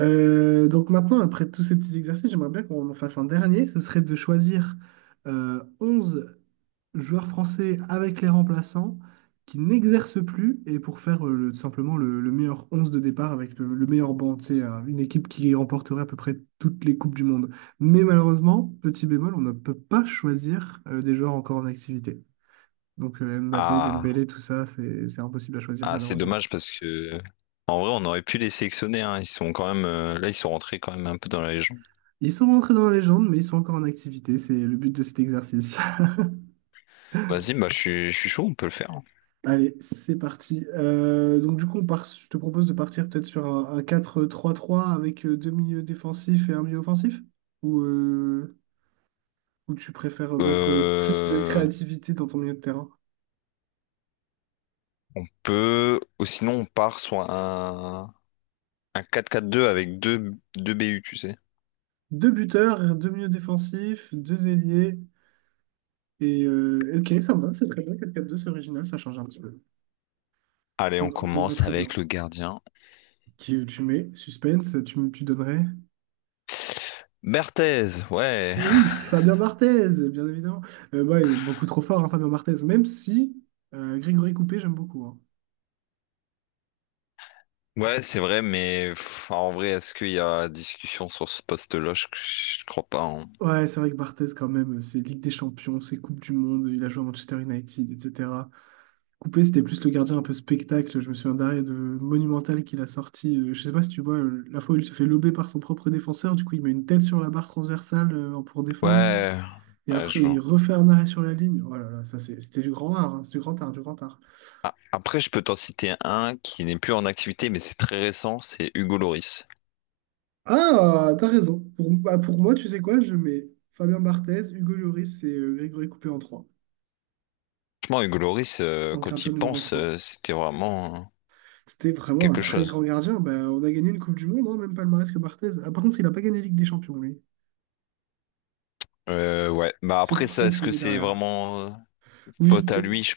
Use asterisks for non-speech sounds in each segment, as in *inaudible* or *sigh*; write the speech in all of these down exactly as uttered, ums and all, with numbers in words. Euh, donc maintenant, après tous ces petits exercices, j'aimerais bien qu'on en fasse un dernier. Ce serait de choisir euh, onze joueurs français avec les remplaçants qui n'exercent plus et pour faire euh, le- tout simplement le, le meilleur onze de départ avec le, le meilleur banc. C'est une équipe qui remporterait à peu près toutes les Coupes du Monde. Mais malheureusement, petit bémol, on ne peut pas choisir euh, des joueurs encore en activité. Donc euh, Mbappé, Ah, Dembélé, tout ça, c'est c'est impossible à choisir ah, c'est malheureusement. dommage parce que en vrai on aurait pu les sélectionner hein. Ils sont quand même euh, là ils sont rentrés quand même un peu dans la légende. Ils sont rentrés dans la légende, mais ils sont encore en activité. C'est le but de cet exercice. Vas-y, bah je suis je suis chaud, on peut le faire, hein. Allez, c'est parti. Euh, donc du coup, on part, je te propose de partir peut-être sur un, un quatre trois 3 avec euh, deux milieux défensifs et un milieu offensif? Ou, euh, ou tu préfères mettre euh, plus de Euh, créativité dans ton milieu de terrain? on peut ou sinon on part sur un un quatre quatre deux avec deux deux B U, tu sais. Deux buteurs, deux milieux défensifs, deux ailiers. Et euh, ok, ça me va, c'est très bien. Quatre quatre deux, c'est original, ça change un petit peu. Allez, Ça, on me ça me va commence très bien. avec le gardien. Qui, tu mets suspense, tu, me- tu donnerais? Berthez, ouais. Et oui, Fabien Barthez, bien évidemment. Euh, ouais, il est beaucoup trop fort, hein, Fabien Barthez, même si euh, Grégory Coupé, j'aime beaucoup. Hein. Ouais, c'est vrai, mais pff, en vrai, est-ce qu'il y a discussion sur ce poste-là? Je, je crois pas, hein. Ouais, c'est vrai que Barthez, quand même, c'est Ligue des Champions, c'est Coupe du Monde, il a joué à Manchester United, et cetera. Coupé, c'était plus le gardien un peu spectacle. Je me souviens d'arrêt de Monumental qu'il a sorti. Euh, je sais pas si tu vois, euh, la fois où il se fait lober par son propre défenseur, du coup, il met une tête sur la barre transversale euh, pour défendre, Ouais, et ouais, je après, vois. il refait un arrêt sur la ligne. Oh là là, ça, c'est- c'était du grand art, hein, c'est du grand art, du grand art. Ah, après, je peux t'en citer un qui n'est plus en activité, mais c'est très récent, c'est Hugo Loris. Ah, t'as raison. Pour, bah, pour moi, tu sais quoi, je mets Fabien Barthez, Hugo Lloris et euh, Grégory Coupé en trois, Franchement, Hugo Loris, euh, en quand gardien il numéro pense, trois. euh, c'était vraiment euh, C'était vraiment un quelque très chose. grand gardien. Bah, on a gagné une Coupe du Monde, hein, même palmarès que Barthez. Ah, par contre, il n'a pas gagné Ligue des Champions, lui. Euh, ouais, bah C'est après pour ça ça, que je est-ce le que mets c'est derrière. vraiment euh, Oui, faute à peu- lui? Je-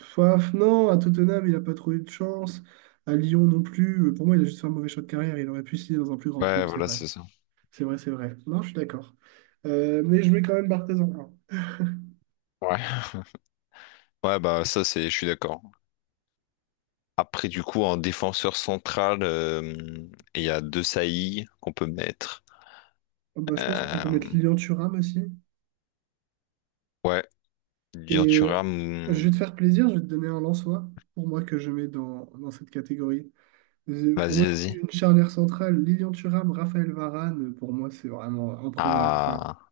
Faf, non, à Tottenham, il n'a pas trop eu de chance. À Lyon non plus. Euh, Pour moi, il a juste fait un mauvais choix de carrière. Il aurait pu signer dans un plus grand Ouais, club, c'est voilà, vrai. c'est ça. C'est vrai, c'est vrai. Non, je suis d'accord. Euh, mais je mets quand même Barthez en un. Ouais. Ouais, bah ça, c'est, je suis d'accord. Après, du coup, en défenseur central, euh, il y a deux saillies qu'on peut mettre. Ah, bah, je pense qu'on peut mettre Euh, Lilian Thuram aussi. ouais, Dur Et Thuram, euh, je vais te hum, faire plaisir, je vais te donner un Lensois pour moi que je mets dans, dans cette catégorie. Euh, Pour moi, vas-y, vas-y. une charnière centrale, Lilian Thuram, Raphaël Varane, pour moi, c'est vraiment imprenable, quoi. Ah,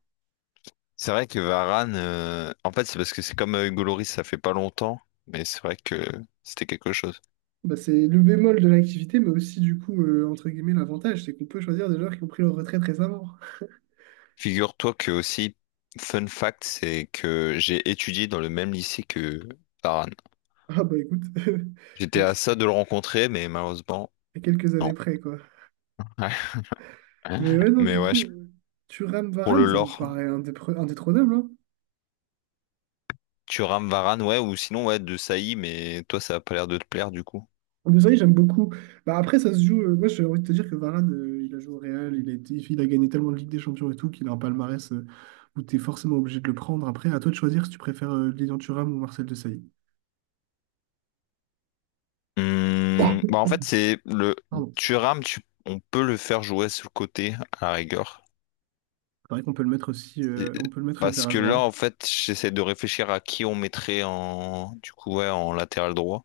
c'est vrai que Varane, euh, en fait, c'est parce que c'est comme euh, Hugo Lloris, ça fait pas longtemps, mais c'est vrai que c'était quelque chose. Bah, c'est le bémol de l'activité, mais aussi, du coup, euh, entre guillemets, l'avantage, c'est qu'on peut choisir des joueurs qui ont pris leur retraite récemment. *laughs* Figure-toi que aussi, fun fact, c'est que j'ai étudié dans le même lycée que Varane. Ah bah écoute, *laughs* J'étais à ex- ça de le rencontrer, mais malheureusement, à quelques années non. près, quoi. *laughs* Ouais. Mais ouais, non, Mais du ouais, je- coup, Thuram, pour le Varane, ça me lore, paraît indépre- indétrônable, hein. Thuram, Varane, ouais, ou sinon, ouais, de Saï, mais toi, ça a pas l'air de te plaire, du coup. Desailly, j'aime beaucoup. Bah, après, ça se joue. Euh, moi, j'ai envie de te dire que Varane, euh, il a joué au Real, il a été, il a gagné tellement de Ligue des Champions et tout qu'il a un palmarès euh, où tu es forcément obligé de le prendre. Après, à toi de choisir si tu préfères euh, Lilian Thuram ou Marcel Desailly. Hum, bah en fait, c'est le Pardon. Thuram, tu, on peut le faire jouer sur le côté à la rigueur. C'est vrai qu'on peut le mettre aussi, Et- euh, on peut le mettre Parce latéral que là, droit. en fait, j'essaie de réfléchir à qui on mettrait en, du coup, ouais, en latéral droit.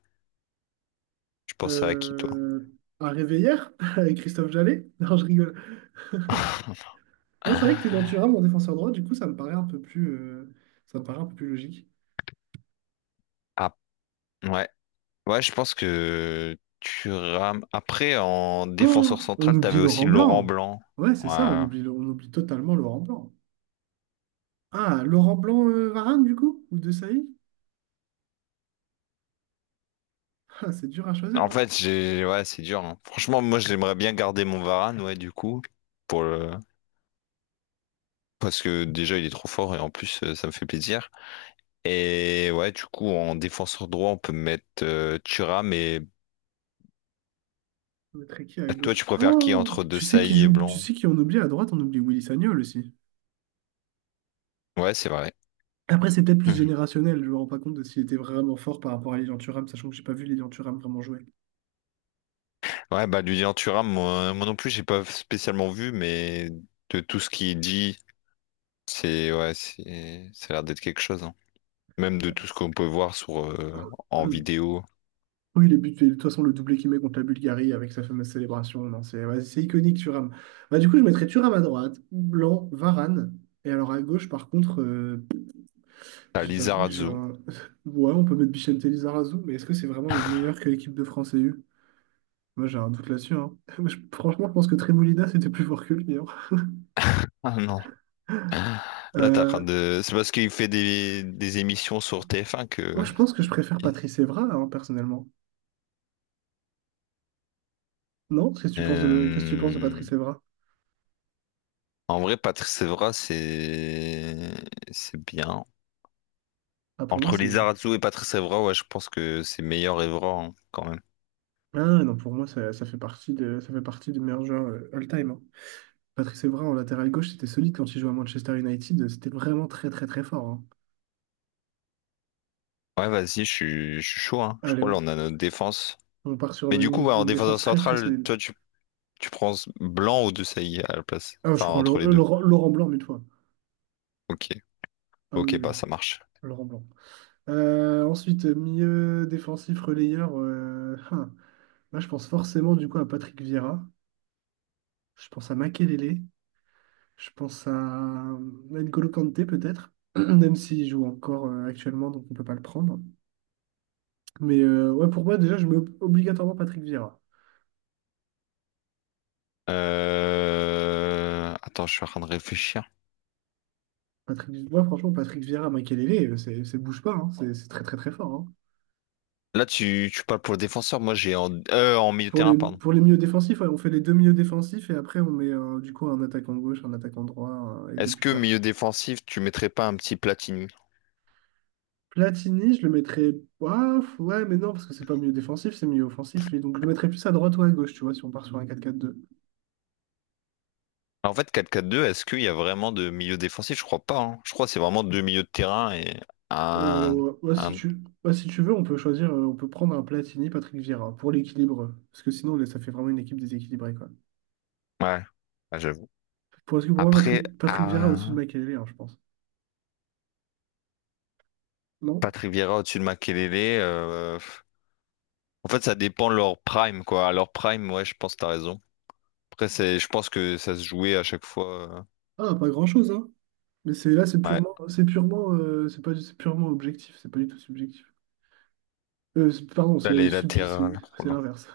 Je pense à qui, toi? Euh, à Réveillère, *laughs* avec Christophe Jallet. *laughs* Non, je rigole. *laughs* *laughs* Non, c'est vrai que Lilian Thuram en défenseur droit, du coup, ça me paraît un peu plus, euh, ça me paraît un peu plus logique. Ah, ouais. Ouais, je pense que Thuram. Après, en défenseur Oh, on central, oublie t'avais aussi Laurent Laurent Blanc. Blanc. Ouais, c'est ça, on Ouais. oublie, on oublie totalement Laurent Blanc. Ah, Laurent Blanc, euh, Varane, du coup? Ou De Sailly? Ah, c'est dur à choisir, En hein. fait, j'ai, ouais, c'est dur, hein. Franchement, moi, j'aimerais bien garder mon Varane, ouais, du coup, pour le. Parce que déjà il est trop fort et en plus euh, ça me fait plaisir. Et ouais, du coup en défenseur droit on peut mettre euh, Thuram mais On mettrait qui à toi gauche? tu préfères qui Oh! entre Tu sais qui Desailly et joue, tu Blanc? sais qui on oublie à droite, on oublie Willy Sagnol aussi. Ouais, c'est vrai. Après, c'est peut-être plus Mhm. générationnel, je me rends pas compte de s'il était vraiment fort par rapport à Lilian Thuram, sachant que j'ai pas vu Lilian Thuram vraiment jouer. *clears throat* Ouais, bah Lilian Thuram, moi, moi non plus j'ai pas spécialement vu, mais de tout ce qu'il dit, c'est ouais, c'est ça a l'air d'être quelque chose, hein. Même de tout ce qu'on peut voir sur euh, en Hum. vidéo. Oui, les buts, de toute façon, le doublé qu'il met contre la Bulgarie avec sa fameuse célébration, non, c'est ouais, c'est iconique, Thuram. Bah, du coup, je mettrais Thuram à droite, Blanc, Varane, et alors à gauche, par contre, euh, T'as je t'avoue que j'ai Lizarazu. un. *laughs* Ouais, on peut mettre Bichente Lizarazu, mais est-ce que c'est vraiment le meilleur que l'équipe de France ait eu? Moi, j'ai un doute là-dessus. Hein. *laughs* Moi, je- franchement, je pense que Tremolina, c'était plus fort que lui. Hein. Ah non. Là t'as rien Euh, de. C'est parce qu'il fait des, des émissions sur T F un Moi, que. je pense que je préfère Patrice Evra, hein, personnellement. Non? Qu'est-ce que tu penses de... Qu'est-ce que tu penses de Euh, Patrice Evra? En vrai, Patrice Evra, c'est c'est bien. Ah, pour moi, Entre c'est. Lizarazu et Patrice Evra, ouais, je pense que c'est meilleur Evra hein, quand même. Ah, ouais, non, pour moi, ça, ça fait partie de... ça fait partie des meilleurs joueurs euh, all-time. Hein. Patrice Evra, en latéral gauche, c'était solide quand il jouait à Manchester United. C'était vraiment très, très, très fort. Hein. Ouais, vas-y, je suis je suis chaud, hein. Je Allez, crois là, on... on a notre défense. on part sur Mais du coup, une... ouais, en une défenseur défense très, très central, solide. toi, tu, tu prends Blanc ou Desailly à la place. Ah, je Enfin, prends entre Lau- les euh, deux. Laurent Laurent Blanc mille fois. Ok, Ah oui, ok, oui, bah ça marche. Laurent Blanc. Euh, ensuite, milieu défensif relayeur. Euh, hein. Là, je pense forcément du coup à Patrick Vieira. Je pense à Makelele. Je pense à euh, N'Golo Kanté peut-être, *clears throat* même s'il joue encore euh, actuellement, donc on ne peut pas le prendre. Mais euh, ouais, pour moi, déjà, je mets ob- obligatoirement Patrick Vieira. Euh... Attends, je suis en train de réfléchir. Patrick, moi, franchement, Patrick Vieira, Makelele, euh, c'est c'est bouge pas. Hein. C'est c'est très, très, très fort. Hein. Là, tu, tu parles pour le défenseur. Moi, j'ai en... euh, en milieu de Pour terrain, les, pardon. pour les milieux défensifs, ouais, on fait les deux milieux défensifs et après, on met euh, du coup un attaquant gauche, un attaquant droit euh, et deux Est-ce que buteurs. milieu défensif, tu mettrais pas un petit Platini? Platini, je le mettrais. Ouah, ouais, mais non, parce que c'est pas milieu défensif, c'est milieu offensif, lui. Donc je le mettrais plus à droite ou à gauche, tu vois, si on part sur un quatre quatre deux. En fait, quatre quatre deux, est-ce qu'il y a vraiment de milieu défensif? Je crois pas, hein. Je crois que c'est vraiment deux milieux de terrain et un... Oh, ouais, si un... tu... ouais, si tu veux, on peut choisir, euh, on peut prendre un Platini, Patrick Vieira, pour l'équilibre. Parce que sinon, là, ça fait vraiment une équipe déséquilibrée, quoi. Ouais, Ouais, j'avoue. Pour, parce que pour moi, Après, Patrick, Patrick Vieira au-dessus de ah, Makelele, hein, je pense. Non? Patrick Vieira au-dessus de Makelele. euh, En fait, ça dépend de leur prime, quoi. À leur prime, ouais, je pense que t'as raison. Après, c'est... je pense que ça se jouait à chaque fois. euh, Ah, pas grand-chose, hein. Mais c'est là, c'est Ouais. purement, c'est purement, euh, c'est pas, c'est purement objectif, c'est pas du tout subjectif. Euh, c'est- pardon, Là, c'est les sub- c'est latérales. Oh c'est là. l'inverse.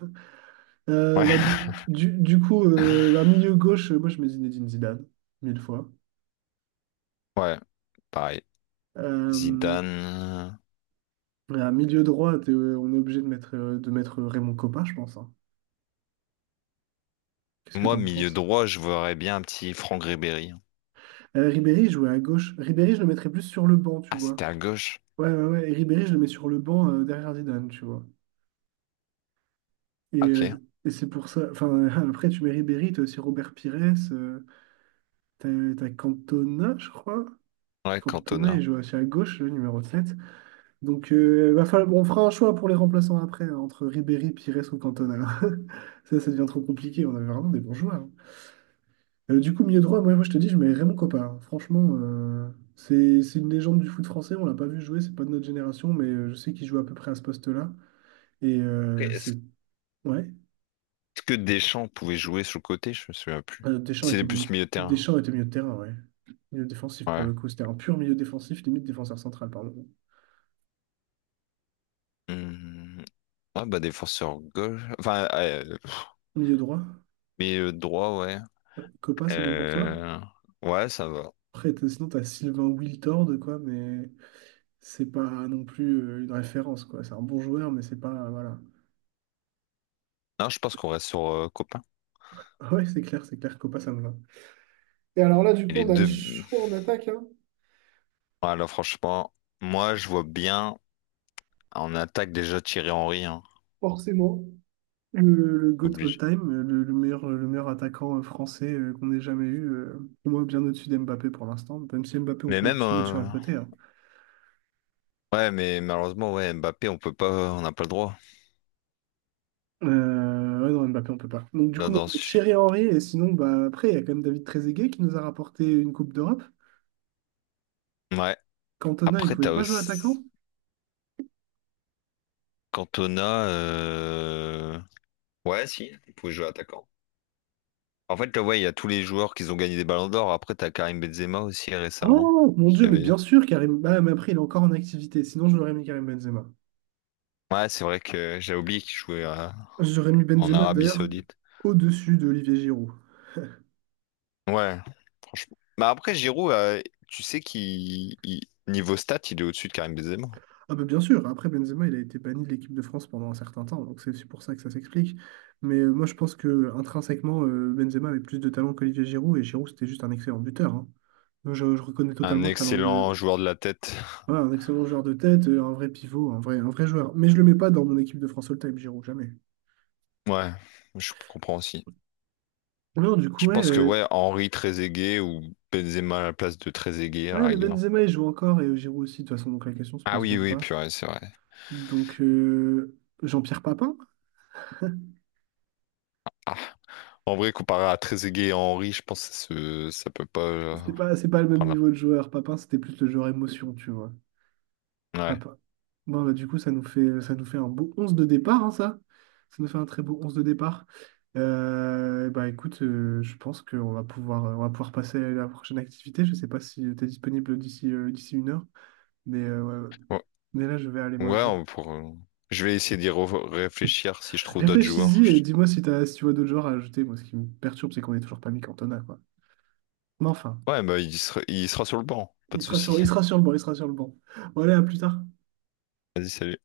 Euh, Ouais, bah, du, du, du coup, euh, bah, milieu gauche, euh, moi je mets Zinedine Zidane, mille fois. *laughs* ouais, pareil. Euh, Zidane. à milieu droit, t'es- euh, on est obligé de mettre, euh, de mettre Raymond Kopa, je pense. Hein. Qu'est-ce que Moi, t'en milieu penses? droit, je verrais bien un petit Franck Ribéry. Euh, Ribéry il jouait à gauche. Ribéry, je le mettrais plus sur le banc, tu Ah, vois. c'était à gauche. Ouais, ouais, ouais. Et Ribéry, je le mets sur le banc euh, derrière Zidane, tu vois. Et, Ah, ok. euh, et c'est pour ça. Enfin, *laughs* après, tu mets Ribéry, t'as aussi Robert Pires, euh, t'as, t'as Cantona, je crois. Ouais, Cantona, il Cantona. joue aussi à gauche, le numéro sept. Donc, euh, va falloir- bon, on fera un choix pour les remplaçants après, hein, entre Ribéry, Pires ou Cantona. *laughs* Ça, ça devient trop compliqué. On avait vraiment des bons joueurs. Hein. Euh, du coup, milieu droit, moi, moi, je te dis, je mets Raymond Kopa. Hein. Franchement, euh, c'est c'est une légende du foot français. On l'a pas vu jouer, c'est pas de notre génération, mais euh, je sais qu'il joue à peu près à ce poste-là. Et euh, Après, est-ce c'est. Ouais. que Deschamps pouvait jouer sur le côté? Je me souviens plus. Euh, Deschamps C'était était, mi- plus milieu de terrain. Deschamps était milieu de terrain, ouais. Milieu défensif pour Ouais. le coup. C'était un pur milieu défensif, limite défenseur central, pardon. Hmm. Ah bah défenseur gauche. Enfin, euh, Milieu droit. milieu droit, ouais. Euh, Kopa, c'est bon pour toi? Euh, Ouais, ça va. Après, t'as- sinon, t'as Sylvain Wiltord, quoi, mais. C'est pas non plus euh, une référence, quoi. C'est un bon joueur, mais c'est pas, voilà. Non, je pense qu'on reste sur euh, Copain. *laughs* Ouais, c'est clair, c'est clair, Copa, ça me va. Et alors là, du Et coup, les on a le deux. choix en attaque, hein, Voilà, franchement, moi je vois bien en attaque déjà Thierry Henry, hein. forcément. Le, le GOAT Obligé. all-time, le, le meilleur, le meilleur attaquant euh, français euh, qu'on ait jamais eu, euh, pour moi, bien au-dessus d'Mbappé pour l'instant. Même si Mbappé, on Mais pourrait même plus le mettre sur un euh, côté. Hein. ouais, mais malheureusement, ouais, Mbappé, on peut pas, on n'a pas le droit. Euh, ouais, non, Mbappé, on peut pas. Donc, du Là, coup, moi, dedans. je mets Thierry Henry, et sinon, bah, après, il y a quand même David Trezeguet qui nous a rapporté une Coupe d'Europe. Ouais. Cantona, il Après, pouvait t'as pas jouer attaquant. aussi. Cantona, euh, ouais, si, il pouvait jouer attaquant. En fait, là, ouais, il y a tous les joueurs qui ont gagné des ballons d'or. Après, t'as Karim Benzema aussi récemment, Oh mon qui Dieu, mais bien avait. sûr, Karim. Bah, mais après, il est encore en activité. Sinon, je l'aurais mis Karim Benzema. Ouais, c'est vrai que j'ai oublié qu'il jouait euh, J'aurais mis en Benzema Arabie d'ailleurs Saoudite. au-dessus d'Olivier Giroud. Ouais, franchement. Bah après, Giroud, euh, tu sais qu'il il- niveau stats, il est au-dessus de Karim Benzema. Ah bah bien sûr, après Benzema, il a été banni de l'équipe de France pendant un certain temps, donc c'est aussi pour ça que ça s'explique. Mais euh, moi, je pense que intrinsèquement, euh, Benzema avait plus de talent qu'Olivier Giroud, et Giroud, c'était juste un excellent buteur. Hein. Donc, Je, je reconnais Un totalement le talent excellent de... joueur de la tête. Voilà, un excellent joueur de tête, euh, un vrai pivot, un vrai, un vrai joueur. Mais je le mets pas dans mon équipe de France All-Time, Giroud, jamais. Ouais, je comprends aussi. Non, du coup, Je pense que ouais, ouais, Henri Trezeguet ou Benzema à la place de Trezeguet ah, à la mais rigueur. Benzema, il joue encore et euh, Giroud aussi, de toute façon, donc la question se Ah pose oui, même oui, pas. purée, c'est vrai. Donc, euh, Jean-Pierre Papin, Ah, en vrai, comparé à Trezeguet et Henry, je pense que ce- ça peut pas euh, c'est pas, c'est pas le même prendre niveau de joueur. Papin, c'était plus le joueur émotion, tu vois. la... Papin. Bon, bah, du coup, ça nous fait, ça nous fait un beau onze de départ, hein, ça. Ça nous fait un très beau onze de départ. Euh, bah, écoute, euh, je pense qu'on va pouvoir, on va pouvoir passer à la prochaine activité. Je sais pas si tu es disponible d'ici euh, d'ici une heure, mais, euh, ouais. Ouais. Ouais, Mais là, je vais aller ouais, ouais, manger. on pour... euh, je vais essayer d'y re- réfléchir si je trouve d'autres joueurs. Réfléchis-y et Je- dis-moi si t'as, si tu vois d'autres genres à ajouter. Moi, ce qui me perturbe, c'est qu'on est toujours pas mis Cantona, quoi. Mais enfin, Ouais, bah il sera, il sera sur le banc, pas il de sera sur, souci. il sera sur le banc, il sera sur le banc. Bon, allez, à plus tard. Vas-y, salut.